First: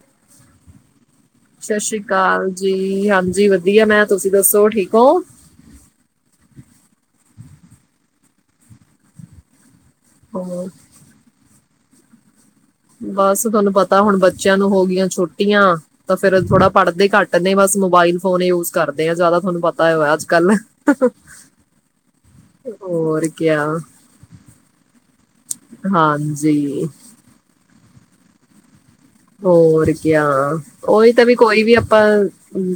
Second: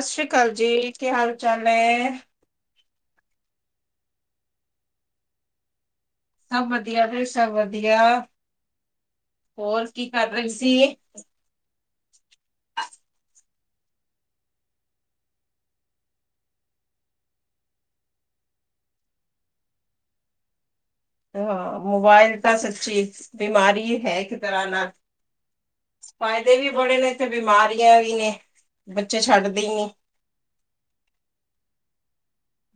ਸਤ ਸ੍ਰੀ ਕਾਲ ਜੀ, ਕੀ ਹਾਲ ਚਾਲ ਸਤਿ ਸ਼੍ਰੀ ਏ? ਅਕਾਲ ਜੀ, ਹਾਂਜੀ ਵਧੀਆ ਮੈਂ, ਤੁਸੀਂ ਦੱਸੋ ਠੀਕ ਹੋ? ਸਭ ਵਧੀਆ ਫੇਰ ਸਭ ਵਧੀਆ। ਹੋਰ? ਕੀ ਕਰ ਰਹੇ ਹੋਰ ਸੀ? ਬਸ ਤੁਹਾਨੂੰ ਪਤੈ ਹੁਣ ਬੱਚਿਆਂ ਨੂੰ ਹੋ ਗਿਆਂ ਛੁਟੀਆਂ ਤਾਂ ਫੇਰ ਔ ਥੋੜਾ ਪੜ੍ਹਦੇ ਘੱਟ ਨੇ ਬਸ ਮੋਬਾਇਲ ਫੋਨ ਯੂਸ ਕਰਦੇ ਆ ਜੈਦਾ ਤੁਹਾਨੂੰ ਪਤਾ ਐ ਅੱਜ-ਕੱਲ। ਹਾਂ, ਮੋਬਾਇਲ ਤਾਂ ਸੱਚੀ ਹੋਰ ਕਿਆ ਬਿਮਾਰੀ ਹੈ ਇੱਕ ਤਰ੍ਹਾਂ ਨਾਲ, ਫਾਇਦੇ ਵੀ ਹਾਂਜੀ ਬੜੇ ਨੇ ਤੇ ਬਿਮਾਰੀ ਇਹ ਵੀ ਨੇ। ਬੱਚੇ ਛੱਡਦੇ ਹੀ ਨੀ ਹੋਰ ਕਿਆ ਔਈ ਤੇ ਵੀ ਕੋਈ ਵੀ ਅਪਾਂ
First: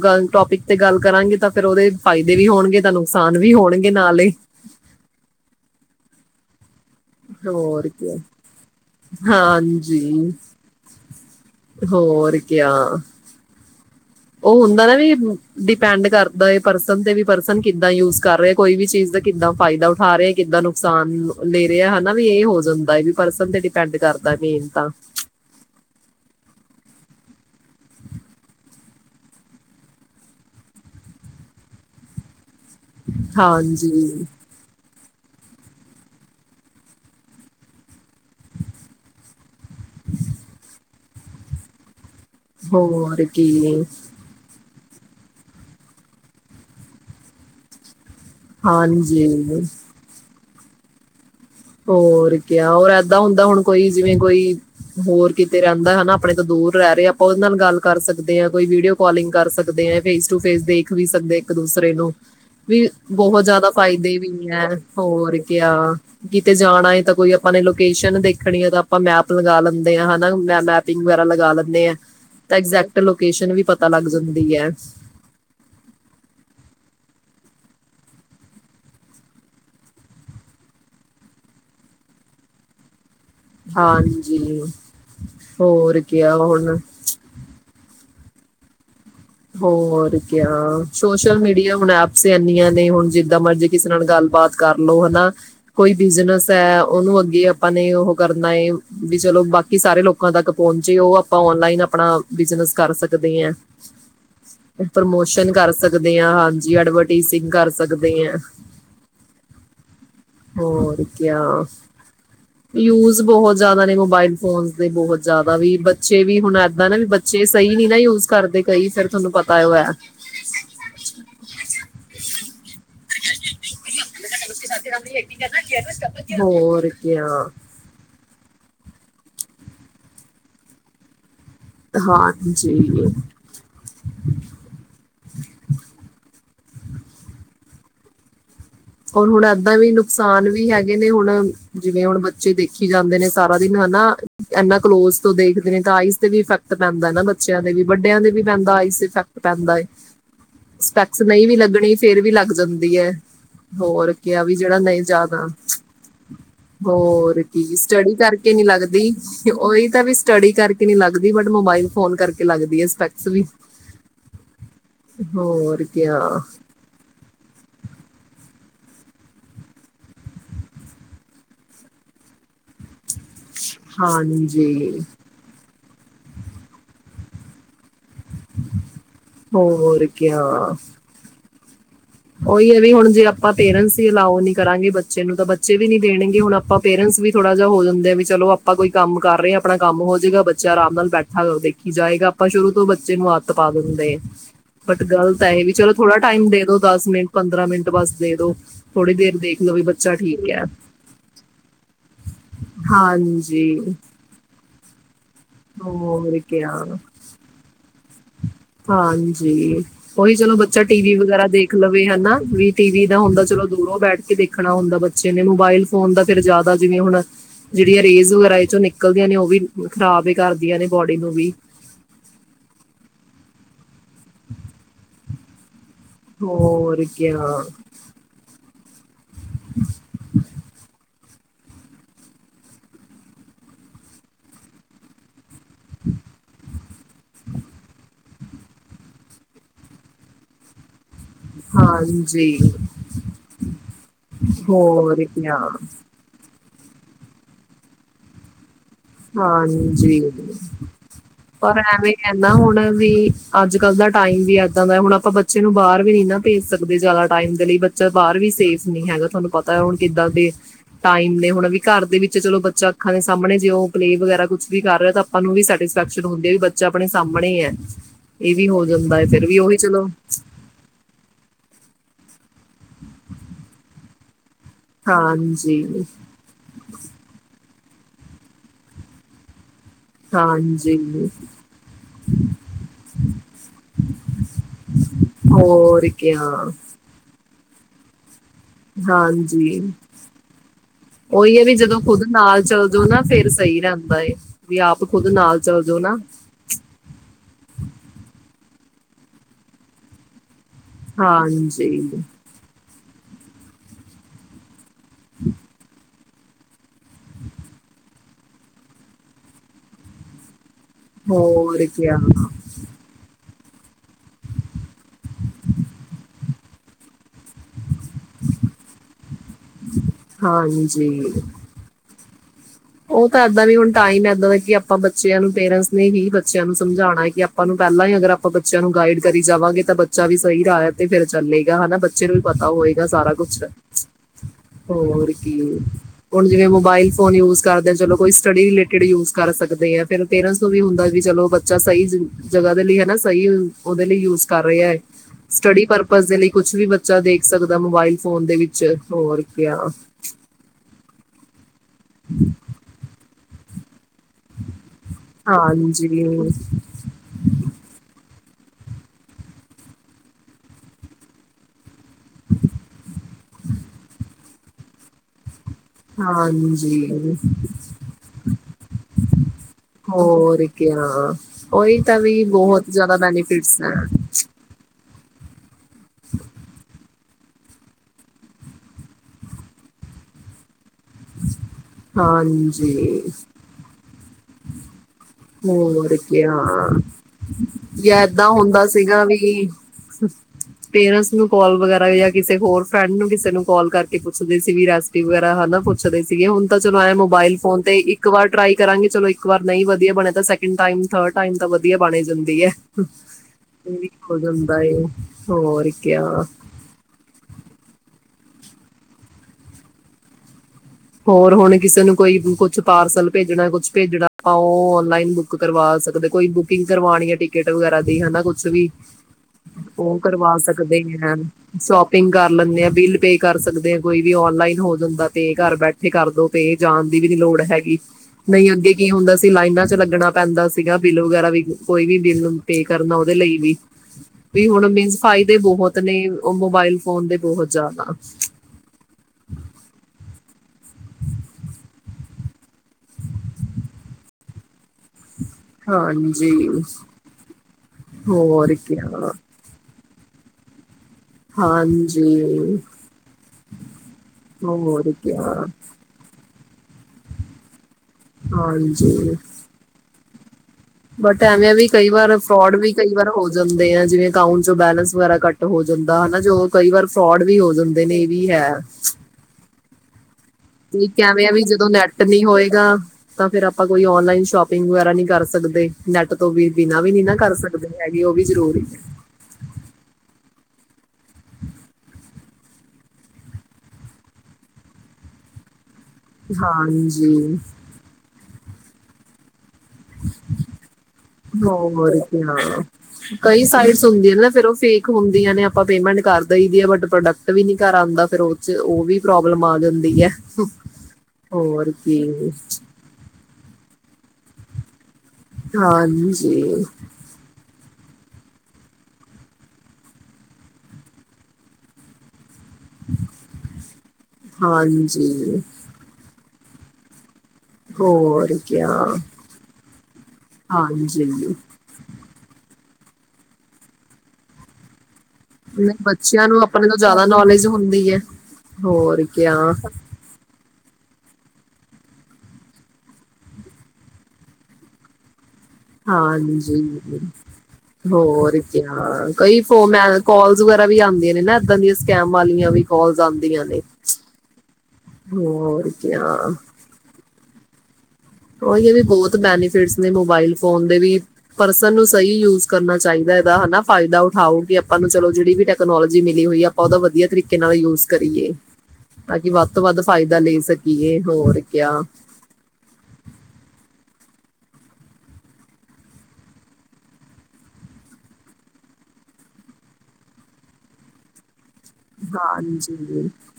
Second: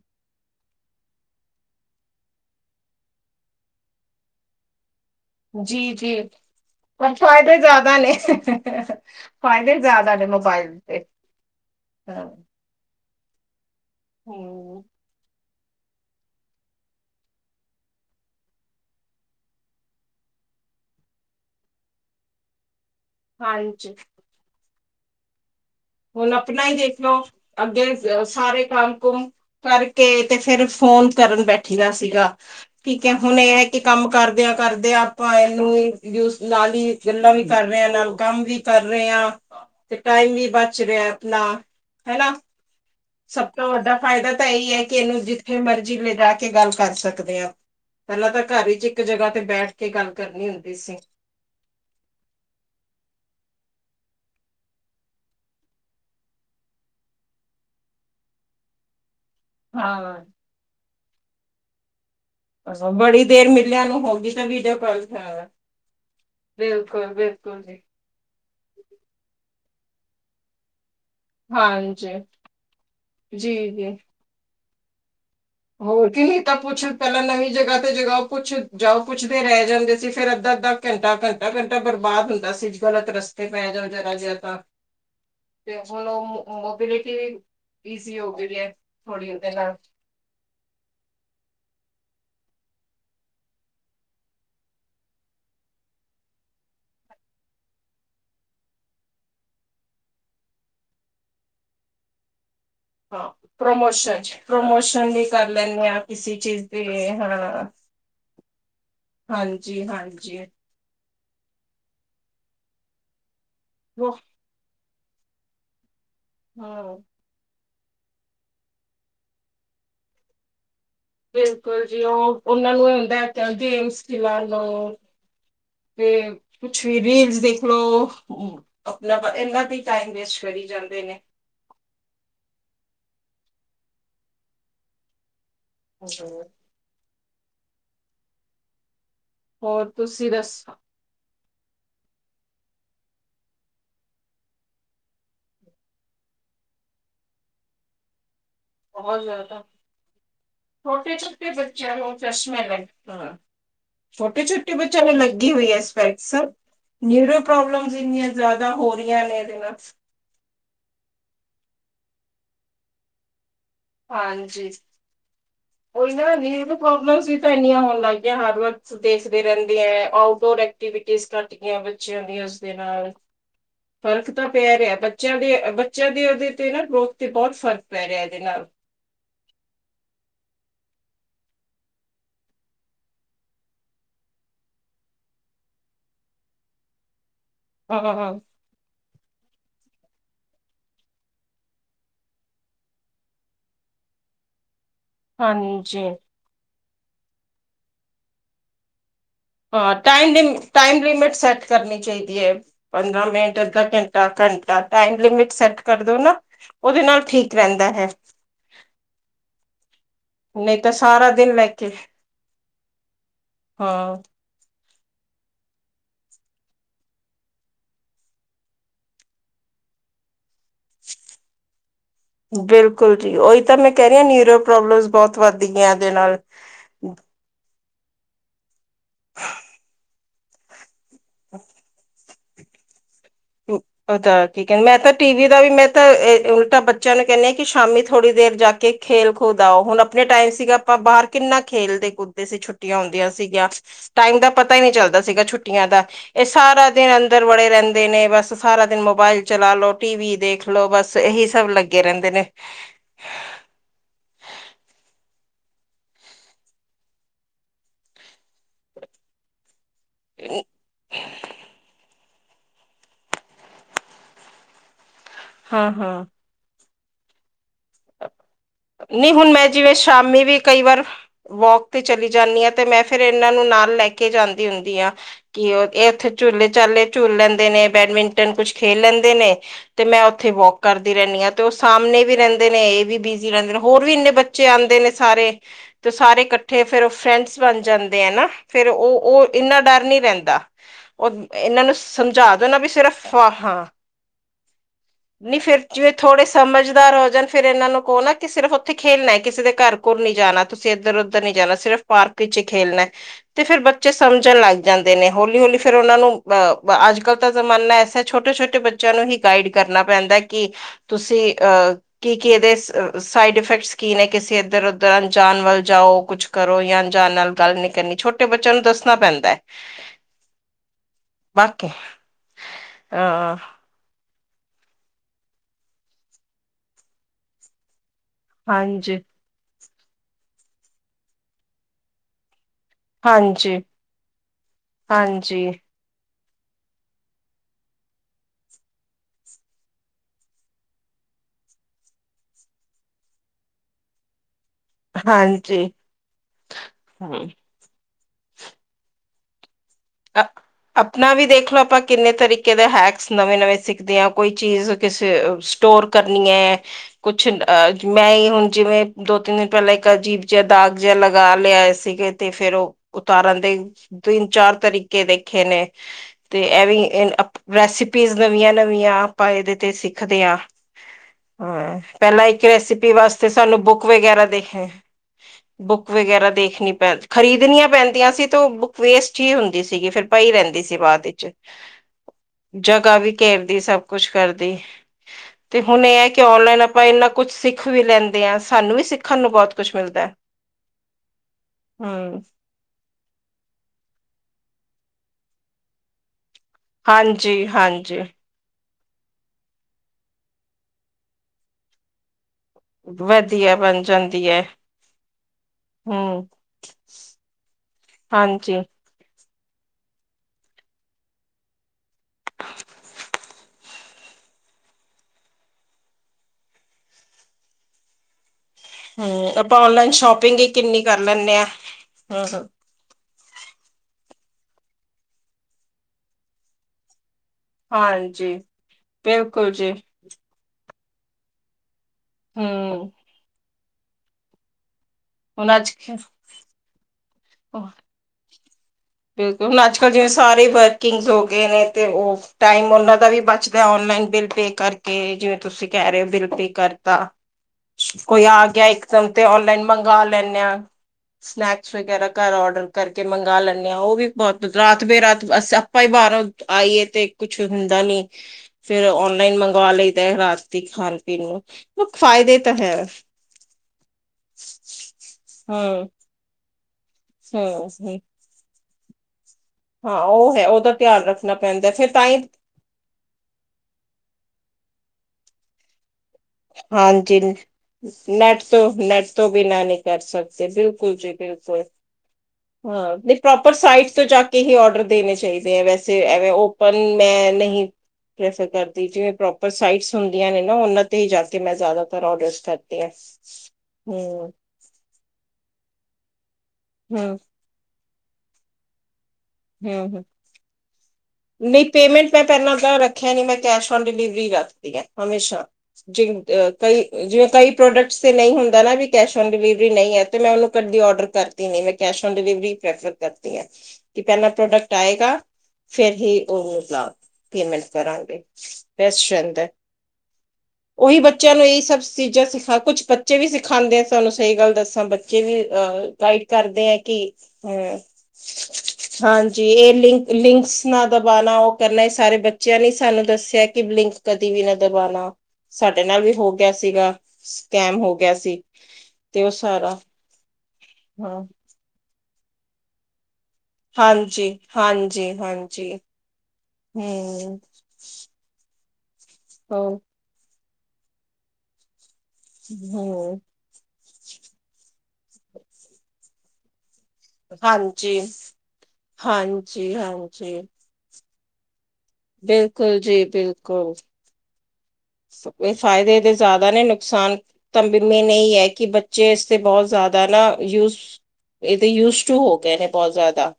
ਗਲ ਟੋਪਿਕ ਤੇ ਗੱਲ ਕਰਾਂਗੇ ਤਾਂ ਫੇਰ ਔਦੇ ਫਾਇਦੇ ਵੀ ਹੋਣਗੇ ਤਾਂ ਨੁਕਸਾਨ ਵੀ ਹੋਣਗੇ ਨਾਲੇ। ਜੀ ਜੀ। ਪਰ ਫਾਇਦੇ ਹੋਰ ਜਾਦਾ ਨੇ ਕਿਆ ਫਾਇਦੇ ਹਾਂਜੀ ਜਾਦਾ ਨੇ ਮੋਬਾਈਲ ਦੇ, ਹਾਂ। ਓਹ ਹਮ ਹੁੰਦਾ ਨਾ ਵੀ ਡਿਪੈਂਡ ਕਰਦਾ ਏ ਪਰਸਨ ਤੇ ਵੀ ਪਰਸਨ ਕਿੱਦਾਂ ਯੂਜ਼ ਕਰ ਰਿਐ ਕੋਈ ਵੀ ਚੀਜ਼ ਦਾ ਕਿੱਦਾਂ ਫਾਇਦਾ ਉਠਾ ਰਿਆ ਕਿੱਦਾਂ ਨੁਕਸਾਨ ਲੇ ਰਿਆ ਹੈਨਾ ਵੀ ਏ ਹੋ ਜਾਂਦ ਵੀ ਪਰਸਨ ਤੇ ਹਾਂਜੀ ਡਿਪੈਂਡ ਕਰਦੈ ਮੇਨ ਤਾਂ। ਹੁਣ ਆਪਣਾ ਈ ਦੇਖ ਲੋ ਅੱਗੇ ਸਾਰੇ ਕੰਮ-ਕੁੰਮ ਕਰਕੇ ਤੇ ਫੇਰ ਫੋਨ ਕਰਨ ਬੈਠੀ ਦਾ ਸੀਗਾ। ਠੀਕ ਐ ਹੁਣ ਏਹ ਹੈ ਕਿ ਕੰਮ ਹਾਂਜੀ ਕਰਦਿਆਂ ਕਰਦੇ ਅਪ ਆਪਾਂ ਐਨੂੰ ਯੁਜ਼ ਨਾਲ ਈ ਗੱਲਾਂ ਵੀ ਕਰ ਰੇ ਆਂ ਨਾਲ ਕੰਮ ਵੀ ਕਰ ਰੇ ਆ, ਤੇ ਟਾਈਮ ਵੀ ਬਚ ਬਚ ਰਿਐ ਆਪਣਾ ਹੈਨਾ, ਹੋਰ ਸਭ ਕੀ ਤੋਂ ਵੱਡਾ ਫਾਇਦਾ ਤਾਂ ਐਈ ਐ। ਇਹਨੂੰ ਜਿੱਥੇ ਮਰਜ਼ੀ ਲਿਜਾ ਕੇ ਗੱਲ ਕਰ ਸਕਦੇ ਆਂ। ਪਹਿਲਾਂ ਤਾਂ ਘਰ ਇਚ ਇਕ ਜਗ੍ਹਾ ਤੇ ਹਾਂਜੀ ਬੈਠ ਕੇ ਗੱਲ ਕਰਨੀ ਹੁੰਦ ਪਿਸੀੰਗ ਹੋਰ ਕਿਆ ਹੋਰ ਐਦਾਂ ਹੁੰਦੈ ਹੁਣ ਕੋਈ ਜਿਵੇਂ ਕੋਈ ਹੋਰ ਕਿਤੇ ਰਹਿੰਦੈ ਹੈਨਾ ਅਪਣੇ ਤੋਂ ਦੂਰ ਰੈ ਰਹਿ ਰਿਆ ਅਪਾਂ ਔਦੇ ਨਾਲ ਗੱਲ ਕਰ ਸਕਦੇ ਆਂ, ਕੋਈ ਵੀਡੀਓ ਕੌਲਿੰਗ ਕਰ ਸਕਦੇ ਆ ਹਾਂ ਫੇਸ ਟੂ ਫੇਸ ਦੇਖ ਖ ਵੀ ਸਕਦੇ ਇੱਕ ਦੂਸਰੇ ਨੂੰ। ਵੀ ਬੜੀ ਬਹੁਤ ਦੇਰ ਜਿਆਦਾ ਮਿਲਿਆਂ ਨੂੰ ਹੋ ਫਾਇਦੇ ਵੀ ਗਈ ਤਾਂ ਐ, ਵੀਡੀਓ ਕਾਲ ਹੋਰ ਹਾਂ ਕਿਆ ਕਿਤੇ ਜਾਣਾ ਏ ਬਿਲਕੁਲ ਤਾਂ ਕੋਈ ਬਿਲਕੁਲ ਅਪਣੇ ਜੀ ਲੋਕੇਸ਼ਨ ਦੇਖਣੀ ਐ ਤਾਂ ਆਪਾਂ ਮੈਪ ਲਗਾ ਲੈਣ ਦੇ ਆ ਹੈਨਾ, ਮੈਂ ਮੈਂਪ ਪਿੰਗ ਵਗੈਰਾ ਲਗਾ ਲੈਂਦੇ ਐ, ਹਾਂਜੀ ਤਾਂ ਐਗਜੈਕਟ ਲੋਕੇਸ਼ਨ ਜੀ ਵੀ ਪਤਾ ਜੀ ਲੱਗ ਜਾਂਦੀ ਐ। [inaudible] ਹੋਰ ਕੀ ਨੀ ਤਾਂ ਪੁੱਛ ਪਹਿਲਾਂ ਨਵੀਂ ਜਗ੍ਹਾ ਤੇ ਜਗਾ ਓ ਪੁੱਛ ਜਾ ਔ ਪੁੱਛਦੇ ਰਹਿ ਜਾਂਦੇ ਸੀ, ਫੇਰ ਅੱਧਾ -ਅੱਧਾ ਘੈੰਟਾ ਘੰਟਾ -ਘੰਟਾ ਬਰਬਾਦ ਹੁੰਦਾ ਸੀ ਗ਼ਲਤ ਰਸ ਤੇ ਪੈ ਜਾਵੇ ਜਰਾ ਜਾ ਤਾ ਹਾਂਜੀ ਤੇ ਹੋਰ ਹੁਣ ਔ ਕਿਆ ਹੁਣ ਮੋਬਿਲੀਟੀ ਈਸ ਕੀ ਹੋ ਕੀ ਰਿਹਾ? ਥੋੜੀ ਉਹਦੇ ਨਾਲ ਹੋਰ ਕਿਆ ਸੋਸ਼ਲ ਮੀਡੀਆ ਹੁਣ ਐਪਸ ਏਨੀਆ ਨੇ ਹੁਣ ਜਿਦਾਂ ਮਰਜੀ ਕਿਸੇ ਨਾਲ ਗੱਲ ਬਾਤ ਕਰਲੋ ਹੈਨਾ, ਕੋਈ ਬਿਜਨਸ ਐ ਓਨੂੰ ਅਗੇ ਆਪਾਂ ਨੇ ਉਹ ਕਰਨਾ ਏ ਵੀ ਚਲੋ ਬਾਕੀ ਸਾਰੇ ਲੋਕਾਂ ਤਕ ਪਹੁੰਚੇ ਉਹ ਅਪਨਾ ਔਨਲਾਈਨ ਅਪਣਾ ਬਿਜ਼ਨਸ ਕਰ ਹਾਂ ਸਕਦੀ ਆਂ। ਪ੍ਰਮੋਸ਼ਨ ਵੀ ਪ੍ਰਮੋਸ਼ਨ ਕਰ ਲੈਂਦੇ ਹਾਂ ਸਕਦੇ ਆ ਕਿਸੇ ਚੀਜ਼ ਹਾਂਜੀ ਦੀ ਐਡਵਰਟੀਜਿੰਗ ਹਾਂ ਕਰ ਸਕਦੇ ਆ, ਹਾਂਜੀ ਹਾਂਜੀ ਹੋਰ ਕਿਆ ਯੂਜ ਬਹੁਤ ਜ਼ਿਆਦਾ ਨੇ ਉਹ ਮੋਬਾਇਲ ਫੋਨ ਬਹੁਤ ਜ਼ਿਆਦਾ ਵੀ ਬੱ ਬੱਚੇ ਵੀ ਹੁਣ ਏਦਾਂ ਨਾ ਹਾਂ ਵੀ ਬੱਚੇ ਸਹੀ ਨੀ ਨਾ ਯੂਜ ਕਰਦੇ ਕਈ ਫੇਰ ਤੁਹਾਨੂੰ ਪਤਾ ਔ ਏ ਬਿਲਕੁਲ ਜੀ ਉਹ ਉਹਨਾਂ ਨੂੰ ਏ ਹੁੰਦਾ ਹੈ, ਚਲ ਗੇਮਸ ਖਿਲਾ ਲੋ ਤੇ ਕੁਛ ਹੋਰ ਵੀ ਕਿਆ ਰੀਲਸ ਦੇਖ ਲੋ। ਅਪਣਾ ਤਾਂ ਇਹਨਾਂ ਚ ਹੀ ਟਾਈਮ ਵੇਸਟ ਕਰੀ ਜਾਂਦੇ ਨੇ। ਹਾਂਜੀ। ਅੱਛਾ ਔਰ ਹੁਣ ਏਦਾਂ ਹੋਰ ਵੀ ਤੁਸੀਂ ਨੁਕਸਾਨ ਵੀ ਦੱਸੋ ਹੈਗੇ ਨੇ ਹੁਣ ਜਿਵੇਂ ਹੁਣ ਬੱਚੇ ਦੇਖੀ ਜਾਂਦੇ ਨੇ ਸਾਰਾ ਦਿਨ ਹੈਨਾ, ਇਨਾ ਕਲੋਜ ਤੋਂ ਦੇਖਦੇ ਨੇ ਤਾਂ ਆਈਜ਼ ਤੇ ਵੀ ਇਫੈਕਟ ਪੈਂਦਾ ਹੈ ਨਾ ਬੱਚਿਆਂ ਦੇ ਵੀ, ਵੱਡਿਆਂ ਦੇ ਵੀ। ਪੈਂਦਾ ਆਇਸ ਬਹੁਤ ਇਫ਼ੇਕਟ ਜ਼ਿਆਦਾ ਪੈਂਦਾ ਹੈ। ਛੋਟੇ ਸਪੈਕਸ ਨਹੀਂ ਛੋਟੇ ਵੀ ਲੱਗਣੀ ਬੱਚਿਆਂ ਨੂੰ ਫੇਰ ਵੀ ਲੱਗ ਚਸ਼ਮੇ ਜਾਂਦੀ ਹੈ। ਹਾਂ ਹੋਰ ਕਿਆ ਛੋਟੇ ਵੀ ਛੋਟੇ ਜਿਹੜਾ ਨਹੀਂ ਬੱਚਿਆਂ ਨੂੰ ਜ਼ਿਆਦਾ ਲੱਗੀ ਹੋਈ ਹੈ ਸਪੈਕਸ ਨਿਊਰੋ ਹੋਰ ਕੀ ਪ੍ਰੋਬਲਮਸ ਸਟੱਡੀ ਇੰਨੀਆਂ ਕਰਕੇ ਨੀ ਜ਼ਿਆਦਾ ਹੋ ਲੱਗਦੀ ਰਹੀਆਂ ਨੇ ਇਹਦੇ ਨਾਲ ਉਹੀ ਤਾਂ ਵੀ ਸਟੱਡੀ ਕਰਕੇ ਨੀ ਲੱਗਦੀ ਬਟ ਮੋਬਾਇਲ ਫੋਨ ਕਰਕੇ ਲੱਗਦੀ ਹੈ ਸਪੈਕਸ ਵੀ ਹਾਂਜੀ ਹੋਰ ਉਹੀ ਨਾ ਕਿਆ ਨਿਉਰੋ ਪ੍ਰੋਬਲਮਸ ਵੀ ਤਾਂ ਏਨੀਆਂ ਹੋਣ ਲੱਗ ਗਿਆਂ, ਹਰ ਵਕਤ ਦੇਖਦੇ ਰਹਿੰਦੇ ਆ ਆਊਟਡੋਰ ਐਕਟੀਵਿਟੀਜ਼ ਘੱਟ ਗਈਆਂ ਬੱਚਿਆਂ ਦੀ ਉਸਦੇ ਨਾਲ ਫ਼ਰਕ ਤਾਂ ਪੈ ਰਿਹਾ ਹਾਂਜੀ ਬੱਚਿਆਂ ਦੇ ਬੱਚਿਆਂ ਦੇ ਉਹਦੇ ਤੇ ਨਾ ਵੋਕ ਤੇ ਬਹੁਤ ਫ਼ਰਕ ਪੈ ਰਿਹਾ ਇਹਦੇ ਨਾਲ ਹੋਰ ਕਿਆ ਹਾਂ ਉਹੀ ਹੈ ਵੀ ਹੁਣ ਜੇ ਆਪਾਂ ਪੇਰੈਂਟਸ ਹੀ ਅਲਾਓ ਨੀ ਕਰਾਂਗੇ ਬੱਚੇ ਨੂੰ ਤਾਂ ਬੱਚੇ ਵੀ ਨੀ ਦੇਣਗੇ ਹੁਣ, ਆਪਾਂ ਪੇਰੈਂਟਸ ਵੀ ਥੋੜਾ ਜਹਾ ਹੋ ਜਾਂਦਾ ਵੀ ਹਾਂ ਚਲੋ ਆਪਾਂ ਕੋਈ ਕੰਮ ਕਰ ਰਹੇ ਅਪਣਾ ਕੰਮ ਹੋ ਜਾਏਗਾ, ਬੱਚਾ ਆਰਾਮ ਨਾਲ ਬੈਠਾ ਦੇਖੀ ਜਾਏਗਾ। ਆਪਾਂ ਸ਼ੁਰੂ ਤੋਂ ਬੱਚੇ ਨੂੰ ਆਦਤ ਪਾ ਦਿੰਦੇ ਬਟ ਗਲਤ ਹੈ ਇਹ ਵੀ, ਚਲੋ ਹਾਂਜੀ ਥੋੜਾ ਟਾਈਮ ਦੇ ਦੋ ਦਸ ਮਿੰਟ, ਪੰਦਰਾਂ ਮਿੰਟ, ਬਸ ਦੇ ਦੋ ਥੋੜੀ ਦੇਰ ਦੇਖ ਲਓ ਵੀ ਹਾਂ ਬੱਚਾ ਟਾਈਮ ਠੀਕ ਹੈ ਟਾਈਮ ਲਿਮਿਟ ਸੈਟ ਕਰਨੀ ਚਾਹੀਦੀ ਹੈ। ਪੰਦਰਾਂ ਮਿੰਟ, ਅੱਧਾ ਹਾਂਜੀ ਘੰਟਾ, ਘੰਟਾ ਟਾਈਮ ਲਿਮਿਟ ਸੈਟ ਕਰ ਦੋ ਹੋਰ ਨਾ ਕਿਆ ਉਹਦੇ ਨਾਲ ਠੀਕ ਰਹਿੰਦਾ ਏਹੇ ਹਾਂਜੀ। ਉਹੀ ਚਲੋ ਨਹੀਂ ਬੱਚਾ ਤਾਂ ਟੀ ਵੀ ਸਾਰਾ ਵਗੈਰਾ ਦਿਨ ਲੈ ਦੇਖ ਕੇ ਲਵੇ ਹਨਾ, ਵੀ ਟੀਵੀ ਦਾ ਹੁੰਦਾ ਚਲੋ ਦੂਰੋਂ ਹਾਂ ਬੈਠ ਕੇ ਦੇਖਣਾ ਹੁੰਦਾ ਬਚੇ ਨੇ ਮੋਬਾਇਲ ਫੋਨ ਦਾ ਫਿਰ ਜ਼ਿਆਦਾ ਜਿਵੇਂ ਹੁਣ ਜਿਹੜੀਆਂ ਰੇਂਜ਼ ਵਗੈਰਾ ਨਿਕਲਦੀਆਂ ਨੇ ਉਹ ਵੀ ਖ਼ਰਾਬ ਹੀ ਕਰਦੀਆਂ ਨੇ ਬੋਡੀ ਨੂੰ ਵੀ। ਬਿਲਕੁਲ ਜੀ ਉਹੀ ਤਾਂ ਮੈਂ ਕਹਿ ਰਹੀ ਹਾਂ ਨਿਊਰੋ ਪ੍ਰੋਬਲਮਸ ਬਹੁਤ ਵੱਦਗੀਆਂ। ਹੋਰ ਕਿਆ। [inaudible] [inaudible] ਉਹਦਾ ਕੀ ਕਹਿੰਦੇ ਮੈਂ ਤਾਂ ਟੀ ਵੀ ਦਾ ਵੀ ਮੈਂ ਤਾਂ ਉਲਟਾ ਬੱਚਾ ਬੱਚਿਆਂ ਨੂੰ ਕਹਿੰਦੇ ਹਾਂ ਕਿ ਸ਼ਾਮੀ ਥੋੜੀ ਦੇਰ ਜਾ ਕੇ ਖੇਲ ਕੂਦ ਆਓ ਹੁਣ ਆਪਣੇ ਟਾਈਮ ਸੀਗਾ ਆਪਾਂ ਬਾਹਰ ਕਿੰਨਾ ਖੇਲਦੇ ਕੁਦਦੇ ਹਾਂਜੀ ਸੀ ਛੁੱਟੀਆਂ ਹੁੰਦੀਆਂ ਸੀਗੀਆਂ, ਟਾਈਮ ਦਾ ਪਤਾ ਹੀ ਨਹੀਂ ਚੱਲਦਾ ਹੋਰ ਸੀਗਾ ਕਿਆ ਛੁੱਟੀਆਂ ਦਾ ਇਹ ਸਾਰਾ ਦਿਨ ਅੰਦਰ ਵੜੇ ਰਹਿੰਦੇ ਦੇ ਨੇ ਬਸ ਸਾਰਾ ਦਿਨ ਮੋਬਾਇਲ ਚਲਾ ਲੋ ਟੀ ਹਾਂਜੀ ਵੀ ਦੇਖ ਲੋ ਬਸ ਇਹੀ ਸਭ ਪਰ ਲੱਗੇ ਐਵੇਂ ਰਹਿੰਦੇ ਹੈ ਨੇ ਨਾ ਹੁਣ ਵੀ ਅੱਜ ਕੱਲ ਦਾ ਟਾਈਮ ਵੀ ਏਦਾਂ ਦਾ ਹੁਣ ਆਪਾਂ ਬੱਚੇ ਨੂੰ ਬਾਹਰ ਵੀ ਨਹੀਂ ਨਾ ਭੇਜ ਸਕਦੇ ਜ਼ਿਆਦਾ ਟਾਈਮ ਦੇ ਲਈ ਬੱਚਾ ਬਾਹਰ ਵੀ ਸੇਫ ਨਹੀਂ ਹੈਗਾ ਤੁਹਾਨੂੰ ਪਤਾ ਹੁਣ। ਕਿੱਦਾਂ ਦੇ ਟਾਈਮ ਨੇ, ਹੁਣ ਵੀ ਘਰ ਦੇ ਵਿੱਚ ਚਲੋ ਬੱਚਾ ਅੱਖਾਂ ਦੇ ਸਾਹਮਣੇ ਜੇ ਉਹ ਪਲੇ ਵਗੈਰਾ ਕੁੱਛ ਵੀ ਕਰ ਰਿਹਾ ਤਾਂ ਸਾਨੂੰ ਵੀ ਹਾਂ ਹਾਂ ਸੈਟਿਸਫੈਕਸ਼ਨ ਹੁੰਦੀ ਹੈ ਕੇ ਬ ਚਾ ਆਪਣੇ ਸਾਹਮਣੇ ਹੈ। ਇਹ ਵੀ ਹੋ ਜਾਂਦਾ ਹੈ ਨਹੀਂ ਫਿਰ ਹੁਣ ਵੀ ਮੈਂ ਉਹੀ ਜਿਵੇਂ ਚਲੋ ਸ਼ਾਮੀ ਵੀ ਕਈ ਵਾਰ ਵੋਕ ਤੇ ਚਲੀ ਜਾਂਦੀ ਹਾਂ ਤੇ ਮੈਂ ਫਿਰ ਇਹਨਾਂ ਨੂੰ ਨਾਲ ਲੈ ਕੇ ਕੇ ਜਾਂਦੀ ਦੀ ਹੁੰਦੀ ਆ, ਕਿ ਹਾਂਜੀ ਉਹ ਇਹ ਉੱਥੇ ਝੂਲੇ ਚਾਲੇ ਝੂਲ ਲੈਂਦੇ ਨੇ। ਬੈਡਮਿੰਟਨ ਕੁਛ ਖੇਲ ਲੈਂਦੇ ਨੇ। ਤੇ ਮੈਂ ਉੱਥੇ ਵੋਕ ਕਰਦੀ ਹਾਂਜੀ ਰਹਿੰਨੀ ਆਂ, ਤੇ ਉਹ ਸਾਹਮਣੇ ਵੀ ਰਹਿੰਦੇ ਨੇ ਇਹ ਵੀ ਬਿ ਰਹਿੰਦੇ ਹੋਰ ਵੀ ਇੰਨੇ ਬੱਚੇ ਆਉਂਦੇ ਨੇ ਸਾਰੇ, ਹੋਰ ਤੇ ਸਾਰੇ ਕਿਆ ਇਕੱਠੇ ਫੇਰ ਫਰੈਂਡ ਸ ਬਣ ਜਾਂਦੇ ਹੈ ਨਾ। ਫਿਰ ਉਹ ਉਹ ਇੰਨਾ ਹਾਂਜੀ ਡਰ ਨੀ ਰਹਿੰਦਾ, ਉਹ ਉਹੀ ਹੈ ਵੀ ਇਹਨਾਂ ਨੂੰ ਜਦੋਂ ਖੁਦ ਸਮਝਾ ਨਾਲ ਦੋ ਨਾ ਵੀ ਚੱਲ ਜਾਓ ਸਿਰਫ, ਫਿਰ ਸਹੀ ਹਾਂ ਰਹਿੰਦਾ ਏ ਵੀ ਆਪ ਖੁਦ ਨਹੀਂ ਨਾਲ ਫਿਰ ਚੱਲ ਜਾਓ ਜਿਵੇਂ ਨਾ ਥੋੜੇ ਸਮਝਦਾਰ ਹੋ ਜਾਣ ਫਿਰ ਇਹਨਾਂ ਨੂੰ ਕਹੋ ਨਾ ਸਿਰਫ਼ ਉੱਥੇ ਖੇਲਣਾ, ਕਿਸੇ ਦੇ ਘਰ ਕੁਰ ਨਹੀਂ ਜਾਣਾ। ਤੁਸੀਂ ਇੱਧਰ ਉੱਧਰ ਨੀ ਜਾਣਾ, ਹਾਂਜੀ ਸਿਰਫ ਪਾਰਕ ਵਿੱਚ ਹੀ ਖੇਲਣਾ ਹੇ। ਤੇ ਫੇਰ ਬੱਚੇ ਸਮਝਣ ਲੱਗ ਜਾਂਦੇ ਨੇ ਹੌਲੀ-ਹੌਲੀ ਫਿਰ ਉਹਨਾਂ ਨੂੰ ਅ ਅੱਜ ਕੱਲ੍ਹ ਤਾਂ ਜ਼ਮਾਨਾ ਐਸਾ ਛੋਟੇ-ਛੋਟੇ ਬੱਚਿਆਂ ਨੂੰ ਹੀ ਗਾਈਡ ਕਰਨਾ ਪੈਂਦਾ ਕਿ ਤੁਸੀਂ ਹੋਰ ਅਹ ਕਿਆ ਕੀ-ਕੀ ਇਹਦੇ ਸਾਈਡ ਇਫੈਕਟਸ ਕੀ ਨੇ? ਕਿਸੇ ਇੱਧਰ- ਉੱਧਰ ਅਣਜਾਨ ਵੱਲ ਜਾਓ, ਕੁਛ ਕਰੋ ਜਾਂ ਅਣਜਾਨ ਨਾਲ ਗੱਲ ਨਿਕ ਕਰਨੀ, ਛੋਟੇ ਬੱਚਿਆਂ ਨੂੰ ਦੱਸਣਾ ਪੈਂਦਾ ਹੈ, ਹਾਂਜੀ ਬਾਕੀ ਉਹ ਤਾਂ ਹਾਂ ਏਦਾਂ ਵੀ ਹੁਣ ਟਾਈਮ ਐ। ਏਦਾਂ ਦਾ ਕਿ ਆਪਾਂ ਬੱਚਿਆਂ ਨੂੰ ਪੇਰੈਂਟਸ ਨੇ ਹੀ ਬੱਚਿਆਂ ਨੂੰ ਸਮਝਾਉਣਾ ਹੈ ਕਿ ਆਪਾਂ ਨੂੰ ਪਹਿਲਾਂ ਹੀ ਅਗਰ ਆਪਾਂ ਬੱਚਿਆਂ ਨੂੰ ਗਾਈਡ ਹਾਂਜੀ ਕਰੀ ਜਾਵਾਂਗੇ ਤਾਂ ਬੱਚਾ ਵੀ ਸਹੀ ਰਾਹ ਹੈ ਤੇ ਫੇਰ ਚੱਲੇਗਾ, ਹਨਾ ਬੱਚੇ ਨੂੰ ਵੀ ਪਤਾ ਹੋਏਗਾ। ਇਹ ਸਾਰਾ ਕੁਛ ਹ ਹਾਂਜੀ ਹੋਰ ਹਾਂਜੀ ਕੀ ਹੁਣ ਜਿਵੇਂ, ਮੋਬਾਈਲ ਫੋਨ ਯੂਜ ਕਰਦੇ ਆ, ਚਲੋ ਕੋਈ ਸਟੱਡੀ ਰਿਲੇਟਿਡ ਯੂਜ ਕਰ ਸਕਦੇ ਆ, ਫੇਰ ਪੇਰੈਂਟਸ ਨੂੰ ਵੀ ਹੁੰਦਾ ਵੀ ਚਲੋ ਬੱਚਾ ਸਹੀ ਜਗ੍ਹਾ ਦੇ ਲਈ, ਹਨਾ ਸਹੀ ਉਹਦੇ ਲਈ ਯੂਸ ਕਰ ਰਿਹਾ ਹੈ, ਹਾਂਜੀ ਸਟੱਡੀ ਪਰਪਜ਼ ਦੇ ਲਈ ਕੁਛ ਵੀ ਬੱਚਾ ਦੇਖ ਹਮ ਸਕਦਾ। ਮੋਬਾਈਲ ਫੋਨ ਦੇ ਵਿੱਚ, ਹੋਰ ਕਿਆ ਅ- ਆਪਣਾ ਵੀ ਦੇਖ ਲਓ। ਆਪਾਂ ਕਿੰਨੇ ਤਰੀਕੇ ਦੇ ਹੈਕਸ ਨਵੇਂ-ਨਵੇਂ ਸਿੱਖ ਦੇ ਆ। ਕੋਈ ਚੀਜ਼, ਕਿਸੇ ਸਟੋਰ ਹਾਂਜੀ ਕਰਨੀ ਹੈ। ਕੁਛ ਅ ਮੈਂ ਹੁਣ ਜਿਵੇਂ ਦੋ-ਤਿੰਨ ਦਿਨ ਪਹਿਲਾਂ ਇੱਕ ਅਜੀਬ ਜਿਹਾ ਦਾਗ ਜਿਹਾ ਲਗਾ ਲਿਆ ਆਏ ਸੀਗੇ ਤੇ ਫੇਰ ਉਹ ਉਤਾਰਨ ਦੇ ਤਿੰਨ ਚਾਰ ਤਰੀਕੇ ਦੇਖ ਖੇ ਨੇ ਤੇ ਇਹ ਵੀ, ਹਾਂਜੀ ਇਹ [unintelligible] ਰੈਸਪੀਜ਼ ਨਵੀਆਂ-ਨਵੀਆਂ ਆਪਾਂ ਇਹਦੇ ਤੇ ਸਿੱਖਦੇ ਹਾਂ। ਹੋਰ ਕਿਆ ਉਹੀ ਤਾਂ ਵੀ ਪਹਿਲਾਂ ਇੱਕ ਬਹੁਤ ਰੈਸਿਪੀ ਜ਼ਿਆਦਾ ਵਾਸਤੇ ਬੈਨੀਫਿਟਸ ਸਾਨੂੰ ਹੈ ਬੁੱਕ ਵਗੈਰਾ ਦੇਖ [inaudible] ਬੁੱਕ ਵਗੈਰਾ ਦੇਖਣੀ ਪੈ ਖਰੀਦਣੀਆਂ ਪੈਂਦੀਆਂ ਸੀ ਤੇ ਉਹ ਬੁੱਕ ਵੇਸਟ ਹੀ ਹੁੰ ਦੀ ਸੀਗੀ ਫਿਰ ਪਾਈ ਰਹਿੰਦੀ ਸੀ ਤੇ ਬਾਅਦ ਵਿੱਚ, ਜਗ੍ਹਾ ਹਾਂਜੀ ਵੀ ਘੇਰਦੀ, ਸਭ ਕੁਛ ਕਰਦੀ ਤੇ ਹੁਣ ਹੋਰ ਇਹ ਹੈ ਕਿ ਕਿਆ ਔਨਲਾਈਨ ਆਪਾਂ ਇੰਨਾ ਕੁਛ ਸਿੱਖ ਵੀ ਜਾਂ ਲੈਂਦੇ ਏਦਾਂ ਹਾਂ ਹੁੰਦਾ ਸਾਨੂੰ ਸੀਗਾ ਸਿੱਖਣ ਨੂੰ ਵੀ ਬਹੁਤ ਕੁਛ ਮਿਲਦਾ ਪੇਰੈਂਟਸ ਨੂੰ ਕਾਲ ਵਗੈਰਾ ਜਾਂ ਹਮ ਕਿਸੇ ਹੋਰ ਫਰੈਂਡ ਨੂੰ ਕਿਸ ਮੈਨੂੰ ਕਾਲ ਕਰਕੇ ਪੁੱਛਦੇ ਸੀ ਵੀ ਰੈਸੀਪੀ ਵਗੈਰਾ, ਹੈਨਾ, ਪੁੱਛਦੇ ਸੀਗੇ ਹੁਣ। ਤਾਂ ਚਲੋ ਐ ਮੋਬਾਇਲ ਹਾਂਜੀ ਫੋਨ ਤੇ, ਹਾਂਜੀ ਇੱਕ ਵਾਰ ਟਰਾਈ ਕਰਾਂਗੇ ਚਲੋ, ਇੱਕ ਵਾਰ ਨਹੀਂ ਵਧੀ ਵਧੀਆ ਬਣਿਆ ਤਾਂ ਸੈਕਿੰਡ ਟਾਈਮ, ਥਰਡ ਟਾਈਮ ਤਾਂ ਵਧੀਆ ਬਣ ਏ ਜਾਂਦੀ ਹੈ। ਵਧੀਆ ਇਹ, ਬਣ ਇੱਕ ਹੋ ਜਾਂਦੀ ਜਾਂਦਾ ਹੈ। ਹੋਰ ਕਿਆ। ਹਮ ਹਾਂਜੀ। ਹੋਰ ਹੁਣ, ਕਿਸੇ ਨੂੰ ਕੋਈ, ਕੁਛ ਪਾਰਸਲ ਭੇਜਣਾ। ਕੁਛ ਭੇਜਣਾ ਆਪ ਉਹ ਔਨਲਾਈਨ ਬੁੱਕ ਕਰਵਾ ਸਕਦੇ। ਕੋਈ ਬੁਕਿੰਗ ਕਰਵਾਣੀ ਆ ਟਿਕਟ ਵਗੈਰਾ ਦੀ ਹੈਨਾ ਕੁ ਕੁੱਛ ਵੀ, ਹਮ ਆਪਾਂ ਔਨਲਾਈਨ ਉਹ ਕਰਵਾ ਸ਼ੋਪਿੰਗ ਹੀ ਸਕਦੇ ਕਿੰਨੀ ਕਰ ਹੈ। ਲੈਂਦੇ ਹਾਂ ਸ਼ੋਪਿੰਗ ਹਮ ਕਰ ਹਮ ਲੈਂਦੇ ਆ। ਬਿੱਲ ਪੇ ਕਰ ਸਕਦੇ ਹਾਂ। ਕੋਈ ਵੀ ਔਨਲਾਈਨ ਹੋ ਜਾਂਦਾ ਪੇ ਘਰ ਬੈਠੇ ਇਥੇ ਕਰਦੋ ਤੇ ਇਹ ਜਾਣ ਦੀ ਵੀ ਨੀ ਲੋੜ। ਹੈਗੀ ਹਾਂਜੀ ਨਹੀਂ ਅੱਗੇ ਕੀ ਹੁੰਦਾ ਸੀ ਬਿਲਕੁਲ ਲਾਈਨਾਂ ਜੀ ਚ ਲੱਗਣਾ ਪੈਂਦਾ ਸੀਗਾ। ਬਿੱਲ ਵਗੈਰਾ ਵੀ, ਕੋਈ ਵੀ ਬਿੱਲ ਪੇ ਹਮ ਕਰਨਾ ਉਹਦੇ ਲਈ ਵੀ। ਵੀ ਹੁਣ ਮਿਨਸ ਫ਼ਾਇਦੇ ਹੁਣ ਅੱਜ ਬਹੁਤ ਨੇ ਉਹ ਮੋਬਾਇਲ ਫੋਨ ਦੇ ਬਹੁਤ ਜ਼ਿਆਦਾ। ਬਿਲਕੁਲ ਹੁਣ ਅੱਜ ਕੱਲ ਜਿਵੇਂ ਸਾਰੇ ਬ ਕਿੰਗਸ ਹੋ ਗਏ ਨੇ ਤੇ ਉਹ ਟਾਈਮ ਉਹਨਾਂ ਦਾ ਵੀ ਬਚਦਾ ਓਨਲਾਈਨ ਬਿੱਲ ਪੇ ਕਰਕੇ। ਜਿਵੇਂ ਤੁਸੀਂ ਕਹਿ ਰਹੇ ਹੋ ਬਿੱਲ ਪੇ ਹਾਂਜੀ ਕਰਤਾ। ਕੋਈ ਆ ਹੋਰ ਗਿਆ ਇਕਦਮ ਕਿਆ। ਤੇ ਔਨਲਾਈਨ ਮੰਗ ਮਂਗਾ ਲੈਂਨੇ ਆ। ਸਨੈਕਸ ਵਗੈਰਾ ਘਰ ਹਾਂਜੀ ਔਡਰ ਕਰਕੇ ਮੰਗਾ ਲੈਂ ਨੇ ਆ ਉਹ ਵੀ ਬਹੁਤ ਰਾਤ ਹੋਰ ਬੇ ਰਾਤ ਕਿਆ ਆਪਾਂ ਹੀ ਬਾਹਰੋ ਆਈਏ ਤੇ ਕੁੱਛ ਹੁੰਦਾ ਨੀ ਫਿਰ ਹਾਂਜੀ। ਔਨਲਾਈਨ ਮੰਗਵਾ ਲਈ ਦੇ ਰਾਤ ਦੀ ਖਾਣ ਬਟ ਪੀਣ ਐਵੇਂ ਵੀ ਨੂੰ ਕਈ ਵਾਰ ਫਾਇਦੇ ਤਾਂ ਫਰੋਡ ਵੀ ਹੈ ਕਈ ਵਾਰ ਹੋ ਜਾਂਦੇ ਏ, ਜਿਵੇਂ ਅਕਾਊਂਟ ਚੋਂ ਬੈਲੈਂਸ ਵਗੈਰਾ ਕੱਟ ਹੋ ਹਮ ਜਾਂਦਾ ਹਨਾ ਜੋ ਕਈ ਵਾਰ ਫਰੋਡ ਵੀ ਹੋ ਹਮ ਜਾਂਦੇ ਹਮ ਨੇ ਇਹ ਵੀ ਹੈ। [inaudible] ਆਹੋ ਤੇ ਕਿਵੇਂ ਆ ਵੀ ਜਦੋਂ ਨੈਟ ਨਹੀ ਹੋਏਗਾ, ਤਾਂ ਫਿਰ ਆਪਾਂ ਕੋਈ ਔਨਲਾਈਨ ਸ਼ੋਪ ਪਿਂਗ ਵਗੈਰਾ ਨਹੀਂ ਕਰ ਸਕਦੇ। ਨੈਟ ਤੋਂ ਵੀ ਬਿਨਾਂ ਵੀ ਨਹੀਂ ਨਾ ਹਾਂਜੀ ਕਰ ਸਕਦੇ ਹੈਗੇ ਉਹ ਵੀ ਨੈਟ ਜ਼ਰੂਰੀ ਤੋਂ ਨੈਟ ਤੋਂ ਬਿਨਾ ਨਹੀਂ ਕਰ ਸਕਦੇ ਬਿਲਕੁਲ ਜੀ ਬਿਲਕੁਲ ਹਾਂ ਨਹੀਂ ਪ੍ਰੋਪਰ ਸਾਈਟ ਤੋਂ ਜਾ ਕੇ ਹੀ ਔਡਰ ਦੇਣੇ ਚਾਹੀਦੇ ਹੈ ਵੈ ਸੇ ਏਂਵੇਂ ਹੈ ਓਪਨ ਮੈਂ ਹਾਂਜੀ ਨਹੀਂ ਰਹਿ ਸਕ ਕਰਦੀ ਜਿਵੇਂ ਪ੍ਰੋਪਰ ਸਾਈਟਸ ਹੁੰਦੀਆਂ ਨੇ ਨਾ ਉਹਨਾਂ ਤੇ ਹੀ ਜਾ ਕੇ ਮੈਂ ਹੋਰ ਜ਼ਿਆਦਾਤਰ ਕਿਆ ਔਡਰਸ ਕਰਦੀ ਹਾਂ। ਕਈ ਸਾਈਡਸ ਹੁੰਦੀਆਂ ਨੇ ਨਾ ਹਮ ਫਿਰ ਉਹ ਫੇਕ ਹੁੰਦੀਆ ਨੇ। ਆਪਾਂ ਪੇਮੈਂਟ ਕਰ ਦਈ ਦੀ ਆ ਬਟ ਹਮ ਪ੍ਰੋਡਕਟ ਵੀ ਨੀ ਕਰ ਆਉਂਦਾ ਫੇਰ ਉਹ ਚ ਉਹ ਵੀ ਪ੍ਰੋਬਲਮ ਆ ਜਾਂ ਹਮ ਜਾਂਦੀ ਹਮ ਏ। ਨਹੀਂ ਪੇਮੈਂਟ ਮੈਂ ਪਹਿਲਾਂਦਾ ਰੱਖਿਆ ਨੀ ਮੈਂ ਕੈਸ਼ਔਨ ਡ ਡਿਲੀਵਰੀ ਰਾਖਤੀ ਹ ਹਮੇਸ਼ਾ ਜਿ ਹਾਂਜੀ ਕਈ ਜਿਵੇਂ ਕਈ ਪ੍ਰੋਡਕਟਸ ' ਨਹੀਂ ਹੁੰਦਾ ਨਾ ਵੀ ਕੈਸ਼ ਔਨ ਡਿਲੀਵਰੀ ਨਹੀਂ ਹੈ ਅਤੇ ਮੈਂ ਉਹਨੂੰ ਕੱਢਦੀ ਔਡਰ ਕਰਤੀ ਨਹੀਂ ਮੈਂ ਕੈਸ਼ ਔਨ ਡਿਲੀਵਰੀ ਪ੍ਰੈਫਰ ਕਰਦੀ ਆਂ ਕਿ ਪਹਿਲਾਾਂ ਪ੍ਰੋਡਕਟ ਆਏਗਾ। ਹਾਂਜੀ, [unintelligible] ਪੇਮੈਂਟ ਕਰਾਂਗੇ ਹੋਰ ਕਿਆ ਬੈਸਟ ਰਹਿੰਦਾ ਹੈ। ਉਹੀ ਹਾਂਜੀ, ਬੱਚਿਆਂ ਨੂੰ ਇਹੀ ਸਭ ਚੀਜ਼ਾਂ ਸਿਖਾ ਕੁਛ ਬੱਚੇ ਵੀ ਸਿਖਾਉਂਦੇ ਆ ਸਾਨੂੰ ਸਹੀ ਗੱਲ ਦੱਸਾਂ ਬ ਜੇ ਵੀ ਨਹੀਂ ਅ ਗਾਈਡ ਬੱਚਿਆਂ ਨੂੰ ਆਪਣੇ ਕਰਦੇ ਤੋਂ ਆ ਕਿ ਜ਼ਿਆਦਾ ਨੌਲੇਜ ਅ ਹੁੰਦੀ ਹੈ। ਹੋਰ ਕਿਆ ਹਾਂਜੀ ਇਹ ਲਿੰਕ ਲਿੰਕਸ ਨਾ ਦਬਾਉਣਾ ਉਹ ਕਰਨਾ ਸਾਰੇ ਬੱਚਿਆਂ ਨੇ ਸਾਨੂੰ ਦੱਸਿਆ ਕਿ ਬਲਿੰਕ ਕਦੇ ਵੀ ਨਾ ਦਬਾਉਣਾ। ਹਾਂਜੀ ਸਕੈਮ ਹੋ ਗਿਆ ਹੋਰ ਸੀ ਕਿਆ। ਤੇ ਉਹ ਕਈ ਸਾਰਾ ਫੋਨ ਕੋਲ ਵਗੈਰਾ ਵੀ ਆਉਂਦੀਆਂ ਨੇ ਹਾਂ ਨਾ ਦਾਂ ਦੀਆਂ ਸਕੈਮ ਵਾਲੀਆਂ ਵੀ ਕੋਲਸ ਆਂ ਹਾਂਜੀ ਹਾਂਜੀ ਹੋਰ ਹਾਂਜੀ ਕਿਆ ਹੂੰ [inaudible] ਓਹ ਵੀ ਬਹੁਤ ਬੈਨੀਫਿਟਸ ਨੇ ਮੋਬਾਈਲਸ ਫੋਨ ਦੇ ਵੀ ਪਰਸਨ ਨੂੰ ਸਹੀ ਯੂਜ ਕਰਨਾ ਚਾਹੀਦਾ ਹਮ ਇਹਦਾ ਹਨਾ। ਫਾਇਦਾ ਉਠਾਓਗੇ ਆਪਾਂ ਨੂੰ ਚਲੋ ਜਿਹੜੀ ਵੀ ਟੈਕਨੋਲੋਜੀ ਮਿਲੀ ਹੋਈ ਆ ਉਹਦਾ ਵਧੀਆ ਤਰੀਕੇ ਨਾਲ ਯੂਜ ਹਾਂਜੀ ਕਰੀਏ, ਤਾਂ ਕਿ ਵੱਧ ਤੋਂ ਹਾਂਜੀ ਵੱਧ ਫਾਇਦਾ ਲੈ ਹਾਂਜੀ ਸਕੀਏ। ਹੋਰ ਕਿਆ। ਬਿਲਕੁਲ ਜੀ ਬਿਲਕੁਲ। ਇਹ ਫਾਇਦੇ ਦੇ ਜ਼ਿਆਦਾ ਨੇ ਨੁਕਸਾਨ ਤਾਂ ਬੀ ਇਨੇ ਨਹੀਂ ਹੈ ਕਿ ਬੱਚੇ ਇਸਦੇ ਬਹੁਤ ਜ਼ਿਆਦਾ ਨਾ ਯੂਸ ਇਹਦੇ ਯੂਜ ਟੂ ਹੋ ਗਏ ਨੇ ਬਹੁਤ ਹਾਂਜੀ ਜ਼ਿਆਦਾ।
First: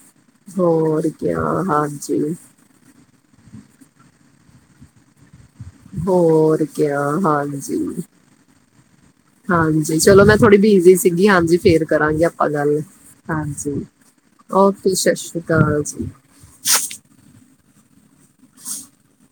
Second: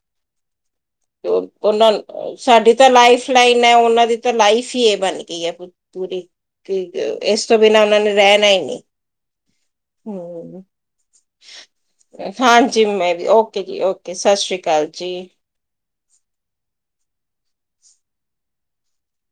ਹੋਰ ਕਿਆ ਉਹਨਾਂ ਹਾਂਜੀ ਸਾਡੀ ਤਾਂ ਲਾਈਫ ਲਾਈਨ ਹੈ ਉਹਨਾਂ ਦੀ ਲਾਈਫ ਹੀ ਇਹ ਬਨਗੀ ਹੈ ਪੂ ਪੂਰੀ ਹੋਰ ਕਿ ਕਿਆ ਇਸ ਤੋਂ ਬਿਨਾਂ ਉਹਨਾਂ ਹਾਂਜੀ ਨੇ ਰਹਿਣਾ ਹੀ ਨਹੀਂ ਹਾਂਜੀ। ਚਲੋ ਮੈਂ ਥੋੜੀ ਹਮ ਬਿਜੀ ਸੀਗੀ ਹਾਂਜੀ ਫੇਰ ਕਰਾਂਗੇ ਆਪਾਂ ਗੱਲ ਹਾਂਜੀ ਮੈਂ ਵੀ ਓਕੇ ਜੀ ਹਾਂਜੀ ਓਕੇ ਸਤਿ ਸ਼੍ਰੀ ਅਕਾਲ ਓਕੇ ਸਤਿ ਜੀ ਸ੍ਰੀ ਅਕਾਲ ਜੀ। [inaudible]